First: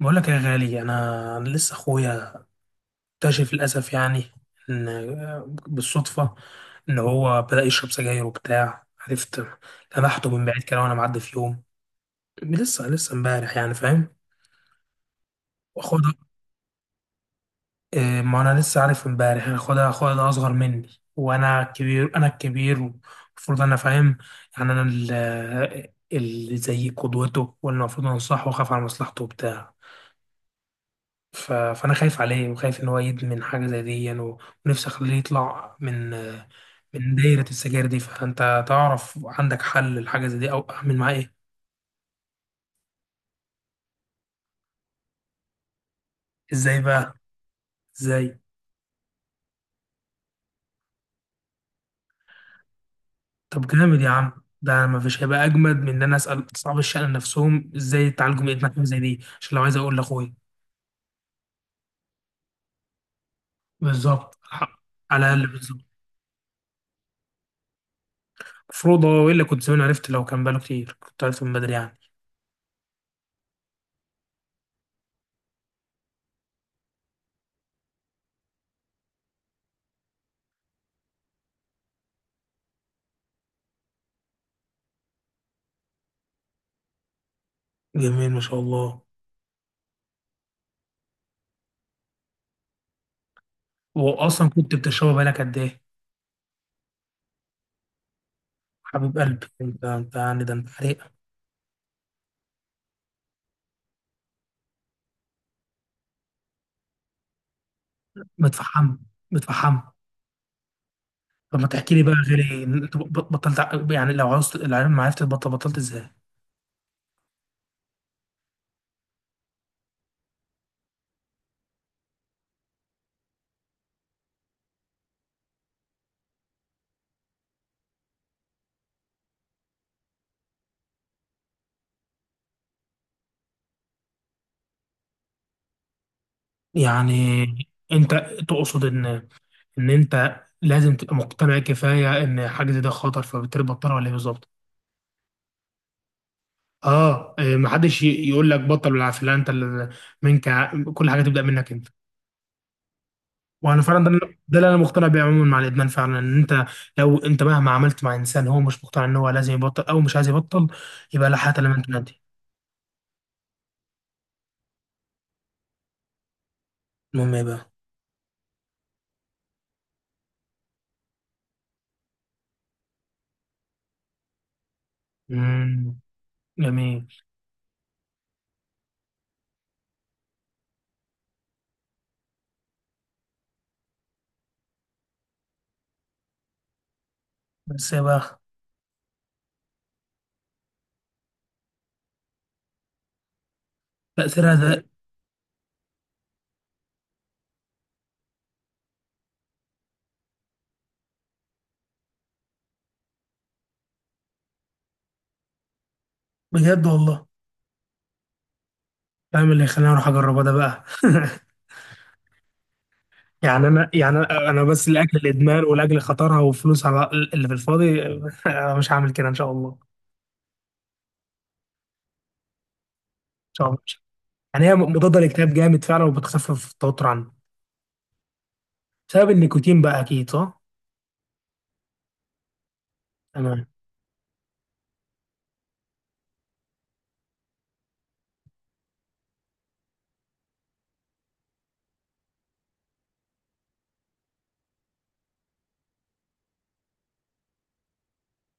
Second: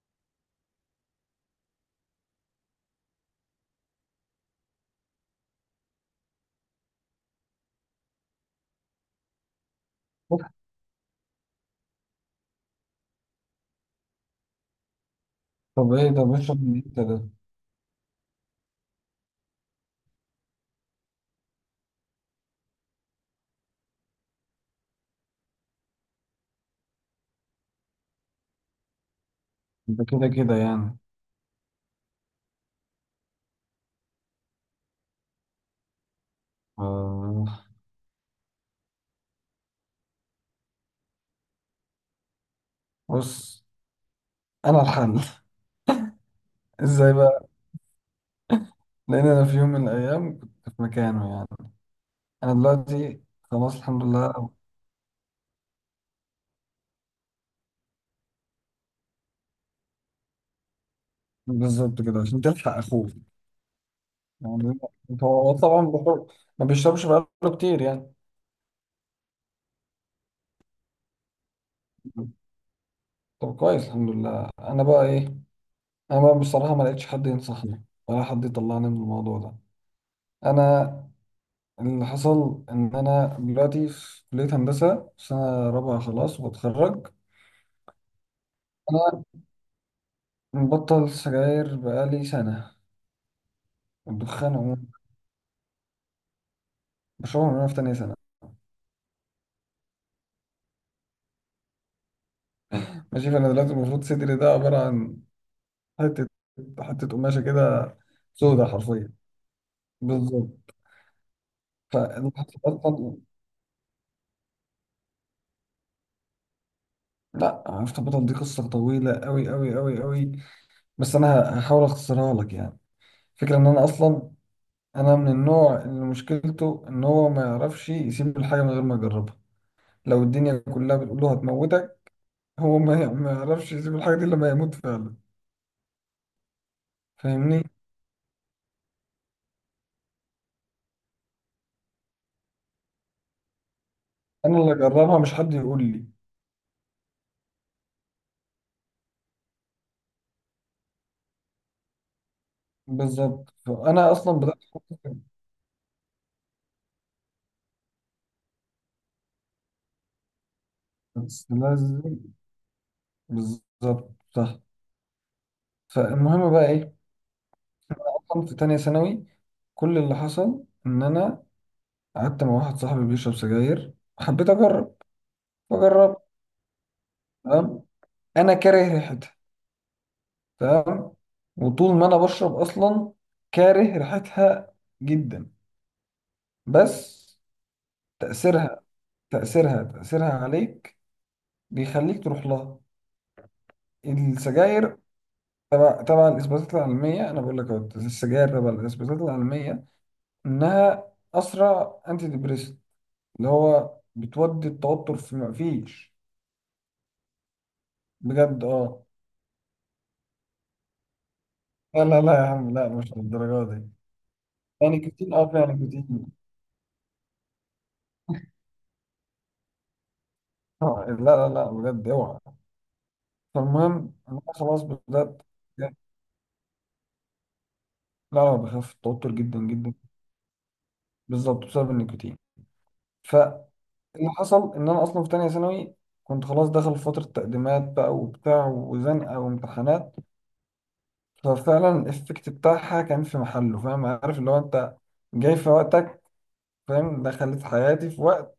بقول لك يا غالي، أنا لسه اخويا اكتشف للاسف يعني ان بالصدفه ان هو بدا يشرب سجاير وبتاع، عرفت؟ لمحته أوف، من بعيد كده وانا معدي في يوم. لسه امبارح يعني، فاهم؟ طب واخويا ايه ده ده- بيشرب من امتى ده؟ إيه، ما انا لسه عارف امبارح يعني. اخويا ده اصغر مني، وانا كبير، انا الكبير المفروض انا فاهم يعني. انا ال- آه، اللي زي قدوته، والمفروض انصحه واخاف على مصلحته وبتاع. ده كده كده يعني. فانا خايف عليه وخايف ان هو يدمن حاجه زي دي يعني. ونفسي اخليه يطلع من آه، دايره السجاير دي. فانت تعرف، عندك حل لحاجه زي دي؟ او اعمل معاه ايه؟ بص، انا الحل ازاي ازاي بقى؟ بقى؟ ازاي؟ لان انا في يوم من الايام كنت في مكانه يعني. انا دلوقتي طب خلاص جامد الحمد يا عم، لله. ده ما فيش هيبقى اجمد من ان انا اسال اصحاب الشأن نفسهم ازاي يتعالجوا من ادمان حاجه زي دي، عشان لو عايز اقول لاخويا بالظبط كده عشان تلحق اخوك بالظبط. يعني. الحق. على الاقل هو بالظبط. طبعا بخور. ما بيشربش بقاله كتير يعني. المفروض هو الا كنت زمان عرفت، لو كان باله كتير كنت عرفت من بدري يعني. طب كويس الحمد لله. انا بقى ايه، انا بقى بصراحة ما لقيتش حد ينصحني ولا حد يطلعني من الموضوع ده. انا اللي حصل إن أنا دلوقتي في كلية هندسة سنة رابعة خلاص وبتخرج. جميل، ما شاء الله. أنا مبطل سجاير بقالي سنة. واصلا الدخان كنت عموما بتشربه بقالك قد ايه؟ بشربها من وأنا في تانية سنة. حبيب قلبي انت، انت يعني ده انت حريق! ماشي، فأنا دلوقتي المفروض صدري ده عبارة عن حتة، حتة قماشة كده سودة متفحم، حرفيا. متفحم. بالظبط. طب ما تحكي لي بقى فاللي حصل غيري، أصلا، يعني لو عاوز العلم، ما عرفت تبطل؟ بطلت ازاي؟ لأ عرفت أبطل. دي قصة طويلة أوي أوي أوي أوي، بس أنا هحاول أختصرها لك يعني. فكرة إن أنا أصلا أنا من النوع اللي مشكلته إن هو ما يعرفش يسيب الحاجة من غير ما يجربها. لو الدنيا كلها بتقول له هتموتك، هو ما يعرفش يسيب الحاجة دي إلا لما يموت فعلا. يعني فاهمني، انت تقصد ان انت لازم تبقى مقتنع كفايه ان حاجه زي ده خطر فبالتالي بطلها؟ ولا ايه بالظبط؟ أنا اللي أجربها مش حد يقول لي. اه إيه، ما حدش يقول لك بطل بالعافيه، لا انت اللي- كل حاجه تبدا منك انت. بالظبط، وانا فعلا فأنا ده أصلا ده بدأت اللي انا مقتنع أفكر. بيه عموما مع الادمان فعلا. ان انت لو انت مهما عملت مع انسان هو مش مقتنع ان هو لازم يبطل او مش عايز يبطل، يبقى لا بس حياه لمن لازم. تنادي. بالظبط صح. فالمهم بقى إيه؟ المهم ايه بقى؟ أصلا في تانية ثانوي كل اللي حصل إن أنا قعدت مع واحد صاحبي بيشرب سجاير، حبيت أجرب. امم. فجربت. جميل. تمام. أنا كاره ريحتها. تمام. وطول ما أنا بشرب أصلا كاره ريحتها جدا. بس بس يا بقى. تأثيرها، تأثيرها عليك بيخليك تروح لها، تاثيرها ده، السجاير. تبع الإثباتات العلمية، أنا بقول لك أهو، السجاير تبع الإثباتات العلمية إنها أسرع أنتي ديبريسنت، اللي هو بتودي التوتر في مفيش. بجد والله؟ بجد أه. فاهم اللي يخليني اروح اجربها ده بقى. لا لا لا يا عم، لا مش يعني للدرجة دي. انا، أنا بس يعني لاجل كتير أه، الادمان يعني ولاجل كتير خطرها والفلوس على اللي في الفاضي. أنا مش هعمل كده ان شاء الله، ان آه، لا لا لا بجد اوعى. شاء الله. فالمهم انا يعني هي خلاص مضاده بدات. للاكتئاب جامد لا، فعلا وبتخفف التوتر عنه، لا بخاف بسبب التوتر جدا النيكوتين جدا. بقى اكيد صح؟ بالظبط، بسبب النيكوتين. تمام. اللي حصل ان انا اصلا في تانية ثانوي كنت خلاص داخل في فترة تقديمات بقى وبتاع وزنقة وامتحانات. ففعلا الافكت بتاعها كان في محله، فاهم، عارف اللي هو انت جاي في وقتك، فاهم، دخلت حياتي في وقت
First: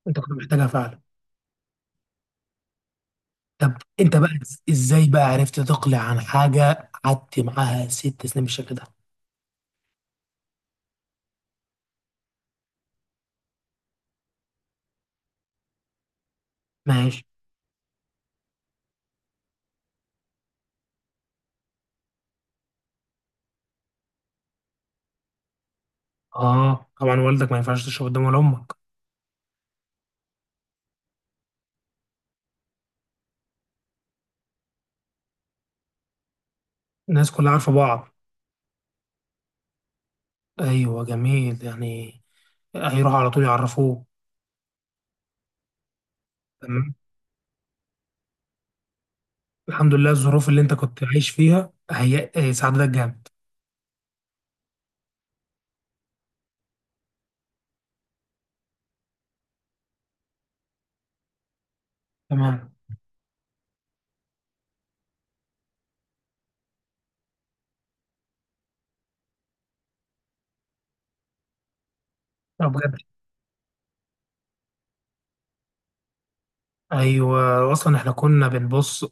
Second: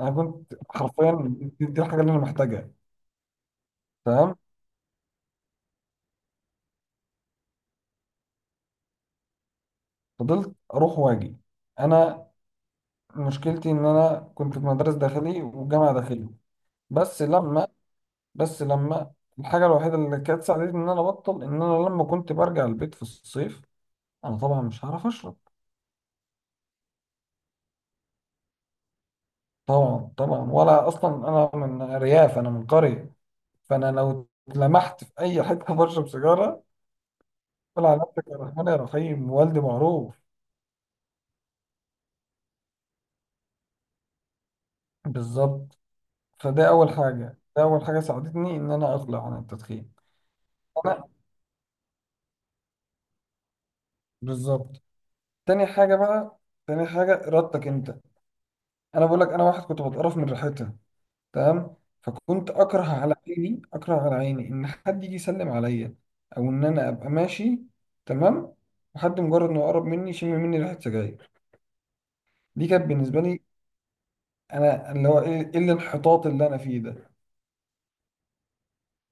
انا انت كنت كنت محتاجها فعلا. حرفيا دي الحاجة اللي انا محتاجها. طب انت بقى تمام. ازاي بقى عرفت تقلع عن حاجه قعدت معاها 6 سنين بالشكل ده؟ فضلت اروح واجي. انا مشكلتي ان انا كنت في مدرسة داخلي وجامعة داخلي. بس ماشي. لما بس لما الحاجة الوحيدة اللي كانت ساعدتني ان انا ابطل ان انا لما كنت برجع البيت في الصيف انا طبعا مش هعرف اشرب. اه طبعا، والدك ما ينفعش تشرب قدام، ولا امك. طبعا طبعا، ولا اصلا انا من ارياف، انا من قريه. فانا لو لمحت في اي حته بشرب سيجاره، الناس كلها عارفه قول على بعض. نفسك يا رحمن يا رحيم، والدي معروف. ايوه جميل يعني، هيروحوا على طول يعرفوه. بالظبط. فده اول تمام. حاجه، ده اول حاجه ساعدتني ان انا اقلع عن التدخين. الحمد لله، الظروف اللي انت انا كنت عايش فيها هي، ساعدتك جامد. بالظبط. تاني حاجه بقى، تاني حاجه ارادتك انت. انا بقول لك انا واحد كنت بتقرف من ريحتها. تمام. فكنت تمام. اكره على عيني، اكره على عيني ان حد يجي يسلم عليا او ان انا ابقى ماشي. تمام. وحد مجرد انه يقرب مني يشم مني ريحه سجاير، دي طب كانت بجد. بالنسبه لي انا اللي هو ايه إيه اللي الانحطاط اللي انا فيه ده. ايوه اصلا احنا كنا بنبص،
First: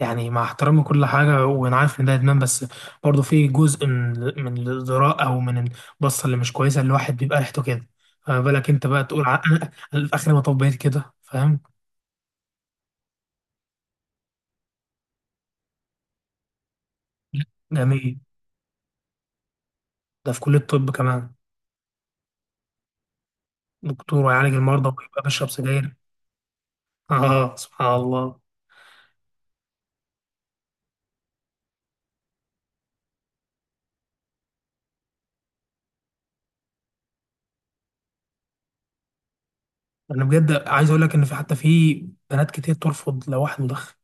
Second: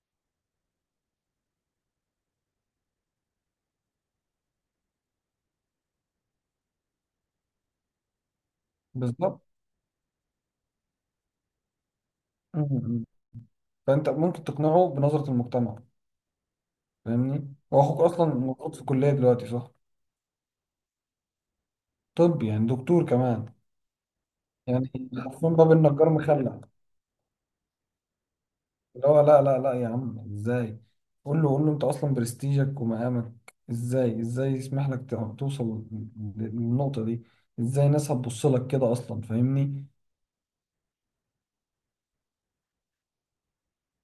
يعني مع احترام كل حاجه وانا عارف ان ده ادمان، بس برضه في جزء من الذراء، او من البصه اللي مش كويسه. الواحد بيبقى ريحته كده. فما بالك انت بقى تقول، بالظبط. أنا في اخر ما طبيت كده، فاهم؟ م- م. فانت ممكن تقنعه بنظره المجتمع. فاهمني، هو اخوك جميل. اصلا موجود في الكليه دلوقتي، صح؟ ده في كليه الطب كمان. طب يعني دكتور كمان، دكتور ويعالج المرضى يعني ويبقى حرفيا بيشرب باب سجاير؟ النجار مخلع. اه سبحان الله. اللي هو لا لا لا يا عم ازاي. قول له، قول له، انت اصلا برستيجك ومقامك ازاي، ازاي يسمح لك توصل للنقطة دي؟ ازاي الناس هتبص لك كده اصلا، فاهمني. انا بجد عايز اقول لك ان في، حتى في بنات كتير ترفض لو واحد مدخن.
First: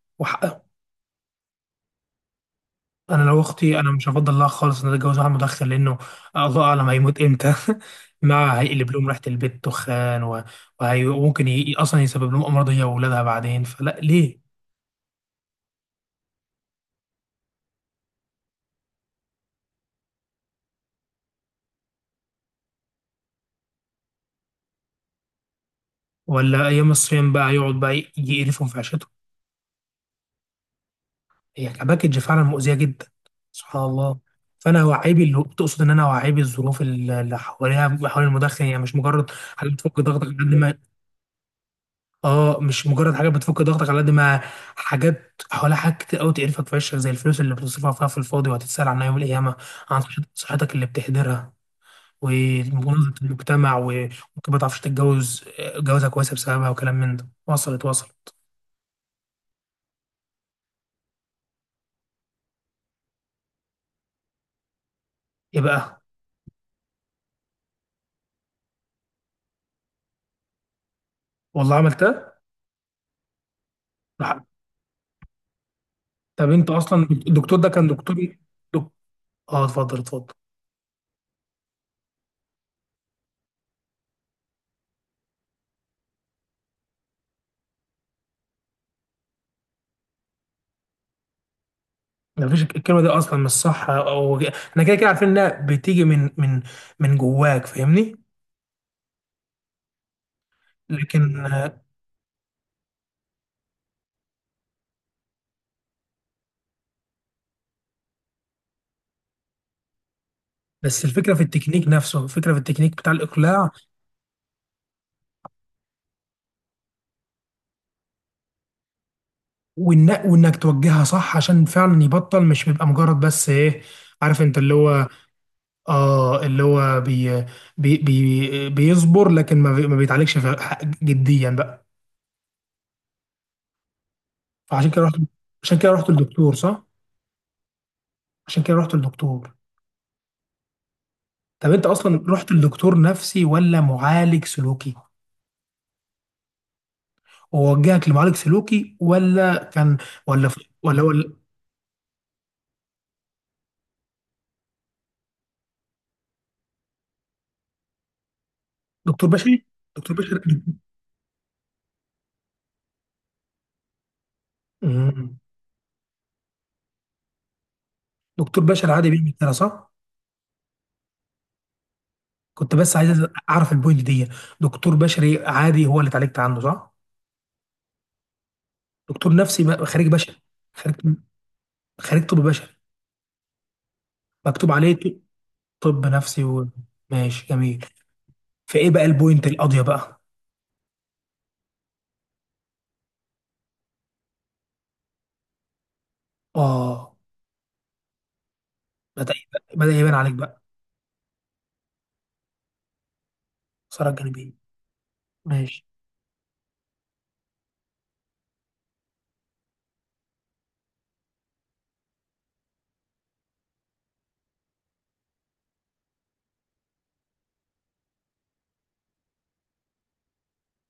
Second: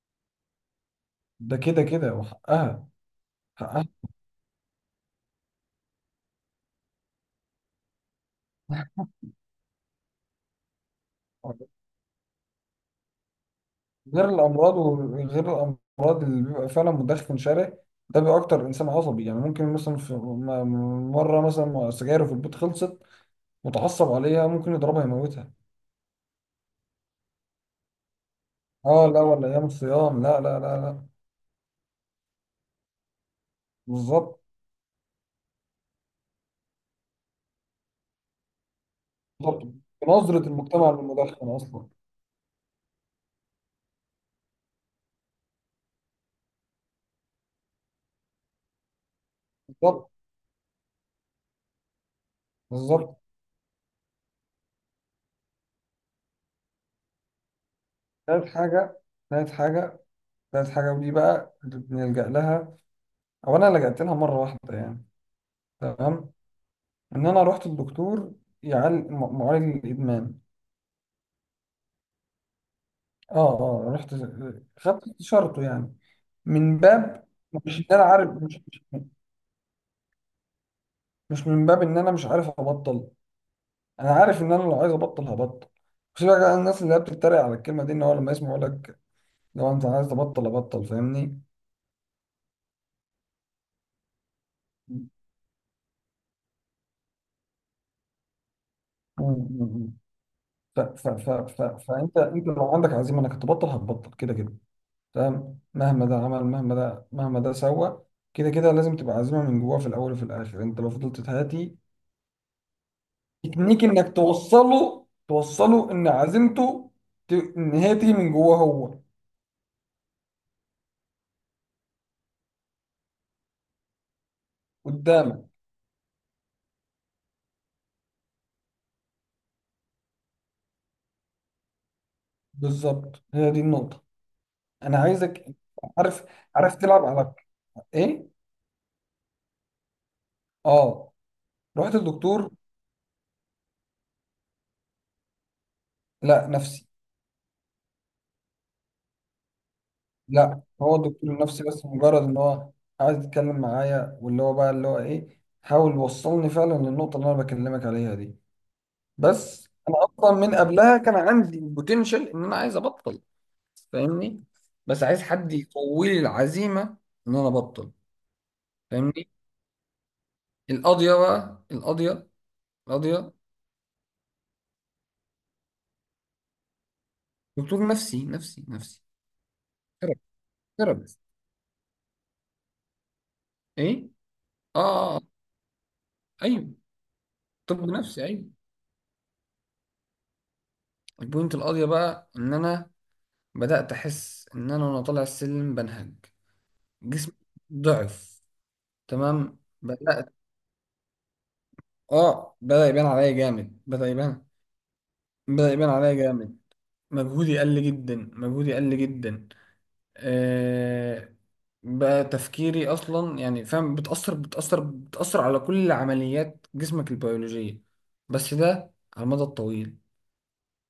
ده كده كده وحقها. انا لو اختي حقها. انا مش هفضل لها خالص ان اتجوز واحد مدخن، لانه الله اعلم هيموت امتى. مع هيقلب لهم ريحه البيت دخان، وممكن اصلا يسبب لهم امراض، هي واولادها بعدين، فلا غير ليه. الامراض، وغير الامراض اللي بيبقى فعلا مدخن شره، ده بيبقى اكتر انسان عصبي. يعني ممكن مثلا في مره مثلا سجايره في البيت خلصت، متعصب عليها ممكن يضربها يموتها. ولا ايام الصيام بقى يقعد بقى يقرفهم في اه عيشتهم. لا، ولا ايام الصيام، لا لا لا لا. هي كباكج فعلا مؤذيه جدا. سبحان الله. بالظبط. فانا وعيبي اللي تقصد ان انا وعيبي الظروف اللي حواليها، حوالين المدخن يعني، مش مجرد بالظبط حاجه بتفك ضغطك قد بنظرة ما. المجتمع للمدخن أصلا. اه، مش مجرد حاجات بتفك ضغطك على قد ما، حاجات حواليها حاجات كتير قوي تقرفك في عيشك، زي الفلوس اللي بتصرفها فيها في الفاضي وهتتسال عنها يوم القيامه، عن بالظبط. صحتك اللي بتهدرها، ومناظره بالظبط. المجتمع، وممكن ما تعرفش تتجوز جوازه كويسه بسببها، وكلام من ده. وصلت؟ وصلت. تالت حاجة، تالت حاجة، تالت حاجة ودي بقى اللي بنلجأ لها، أو أنا لجأت لها مرة واحدة يعني. ايه بقى؟ تمام. إن أنا رحت الدكتور يعالج، معالج الإدمان. والله عملتها. أه أه، رحت. لا. خدت استشارته يعني، طب انت من اصلا باب، الدكتور ده مش إن كان أنا دكتور؟ عارف، مش دك- اه اتفضل، اتفضل. مش من باب إن أنا مش عارف أبطل. أنا عارف إن أنا لو عايز أبطل هبطل. بس بقى الناس اللي هي بتتريق على الكلمة دي إن هو لما يسمعوا لك لو أنت عايز تبطل أبطل، فاهمني. ما فيش الكلمه دي اصلا مش صح، او احنا كده كده عارفين انها بتيجي من من جواك، فاهمني؟ مم، مم. ف ف ف لكن ف فانت انت لو عندك عزيمه انك تبطل هتبطل كده كده. تمام. مهما ده عمل، مهما ده، مهما ده سوى، كده كده لازم تبقى عزيمه من جواه في الاول وفي الاخر. انت لو بس فضلت الفكره في تهاتي، التكنيك نفسه، الفكره في التكنيك بتاع الاقلاع. تكنيك انك توصله، ان عزيمته ت... ان هي تيجي من جواه هو. وانك توجهها صح عشان فعلا يبطل، مش بيبقى مجرد بس ايه، عارف انت اللي هو. قدامك اه اللي هو بيصبر، لكن ما، ما بيتعالجش في... جديا بقى. بالظبط، هي دي النقطه. فعشان انا كده رحت. عايزك عشان كده رحت عارف للدكتور عارف صح؟ تلعب على ايه. عشان كده رحت للدكتور. اه، طب انت رحت اصلا الدكتور. رحت للدكتور نفسي ولا معالج سلوكي؟ لا، نفسي. ووجهك لمعالج سلوكي ولا كان، ولا، لا، هو ولا الدكتور ولا النفسي بس مجرد ان هو عايز يتكلم معايا، واللي هو بقى اللي هو ايه حاول يوصلني فعلا للنقطة اللي انا بكلمك عليها دي. دكتور بشري. بس انا دكتور اصلا بشري. من قبلها كان عندي البوتنشال ان انا عايز ابطل، فاهمني. بس عايز مم. حد يقوي لي العزيمة ان انا ابطل، دكتور بشري عادي فاهمني. بيعمل كده صح؟ القاضية بقى، القاضية، كنت بس عايز القاضية. اعرف البوينت دي. دكتور بشري عادي هو اللي اتعالجت عنه صح؟ دكتور نفسي نفسي نفسي، خريج ثيرابيست. بشري. خريج. ثيرابيست. خريج طب بشري. ايه، مكتوب اه، عليه ط- طب نفسي ايوه، ماشي، طب جميل. نفسي، ايوه. فايه بقى البوينت القاضية بقى؟ البوينت القاضية بقى ان انا بدأت أحس إن أنا وأنا طالع السلم بنهج، اه، جسمي ضعف. تمام، بدأ يبان عليك بدأت. بقى آه، بدأ يبان عليا جامد، بدأ الثغرة يبان. الجانبية. بدأ ماشي. يبان عليا جامد، مجهودي قل جدا، مجهودي قل جدا. آه. بقى تفكيري أصلا يعني فاهم، بتأثر على كل عمليات جسمك البيولوجية، بس ده على المدى الطويل،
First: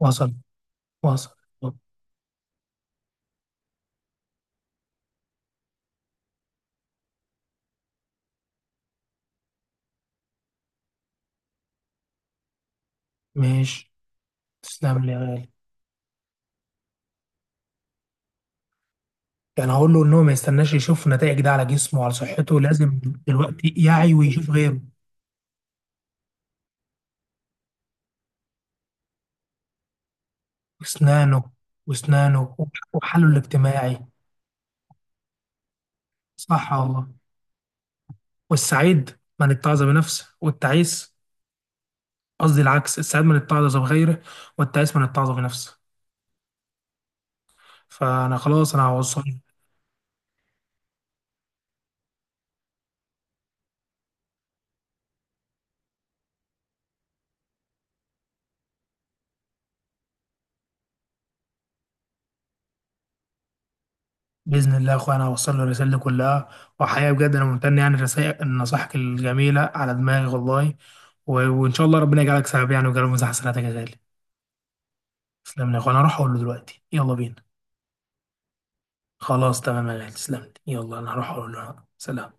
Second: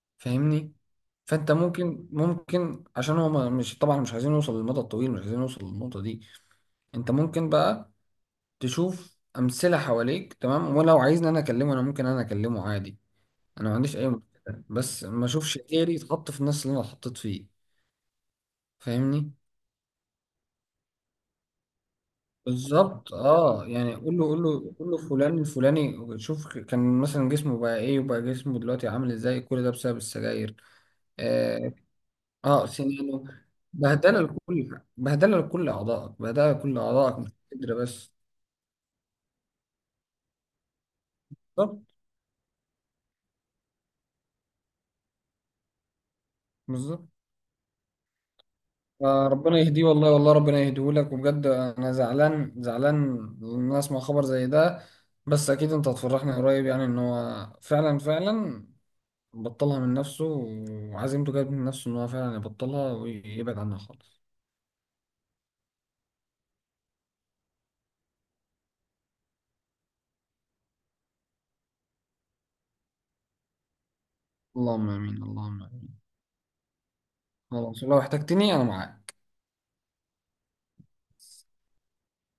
وصل. فاهمني. وصل. فأنت طب، ممكن، عشان هو مش طبعا مش عايزين نوصل للمدى الطويل، مش عايزين نوصل للنقطة دي. انت ممكن بقى تشوف امثله حواليك. تمام. ولو عايزني انا اكلمه انا ممكن انا اكلمه عادي، انا ما ماشي. عنديش اي مشكله. بس تسلم لي يا ما غالي. اشوفش غيري يتحط في الناس اللي انا اتحطيت فيه، فاهمني. يعني هقول له ان هو ما يستناش يشوف نتائج ده على جسمه وعلى صحته، لازم بالظبط اه، دلوقتي يعني يعي قول له، قول ويشوف له، غيره. قول له فلان الفلاني، شوف كان مثلا جسمه بقى ايه وبقى جسمه دلوقتي عامل ازاي، كل ده بسبب السجاير. وأسنانه. اه، وأسنانه. آه سنانه. وحاله الاجتماعي. بهدله لكل اعضائك، بهدله صح لكل والله. اعضائك، مش قدر بس. والسعيد من اتعظ بنفسه والتعيس... بالظبط. قصدي العكس، السعيد من اتعظ بغيره والتعيس من اتعظ بنفسه. بالظبط. فأنا خلاص أنا هوصل. آه، ربنا يهديه والله، والله ربنا يهديه لك. وبجد انا زعلان، زعلان ان انا اسمع خبر زي ده. بس اكيد انت هتفرحني قريب يعني ان هو فعلا، فعلا بطلها من نفسه وعزيمته جت من نفسه ان هو فعلا يبطلها ويبعد عنها خالص. بإذن الله يا أخويا، أنا هوصل له الرسالة دي كلها. وحقيقة بجد أنا ممتن يعني لرسائل نصائحك الجميلة على دماغي والله. وإن شاء الله ربنا يجعلك سبب يعني، ويجعله مزاح حسناتك يا غالي. اللهم امين، اللهم تسلم لي يا أخويا، امين. أنا هروح أقول له دلوقتي، يلا بينا. خلاص، لو احتجتني انا معاك. خلاص، تمام يا غالي، تسلم لي، يلا أنا هروح أقول له. سلام.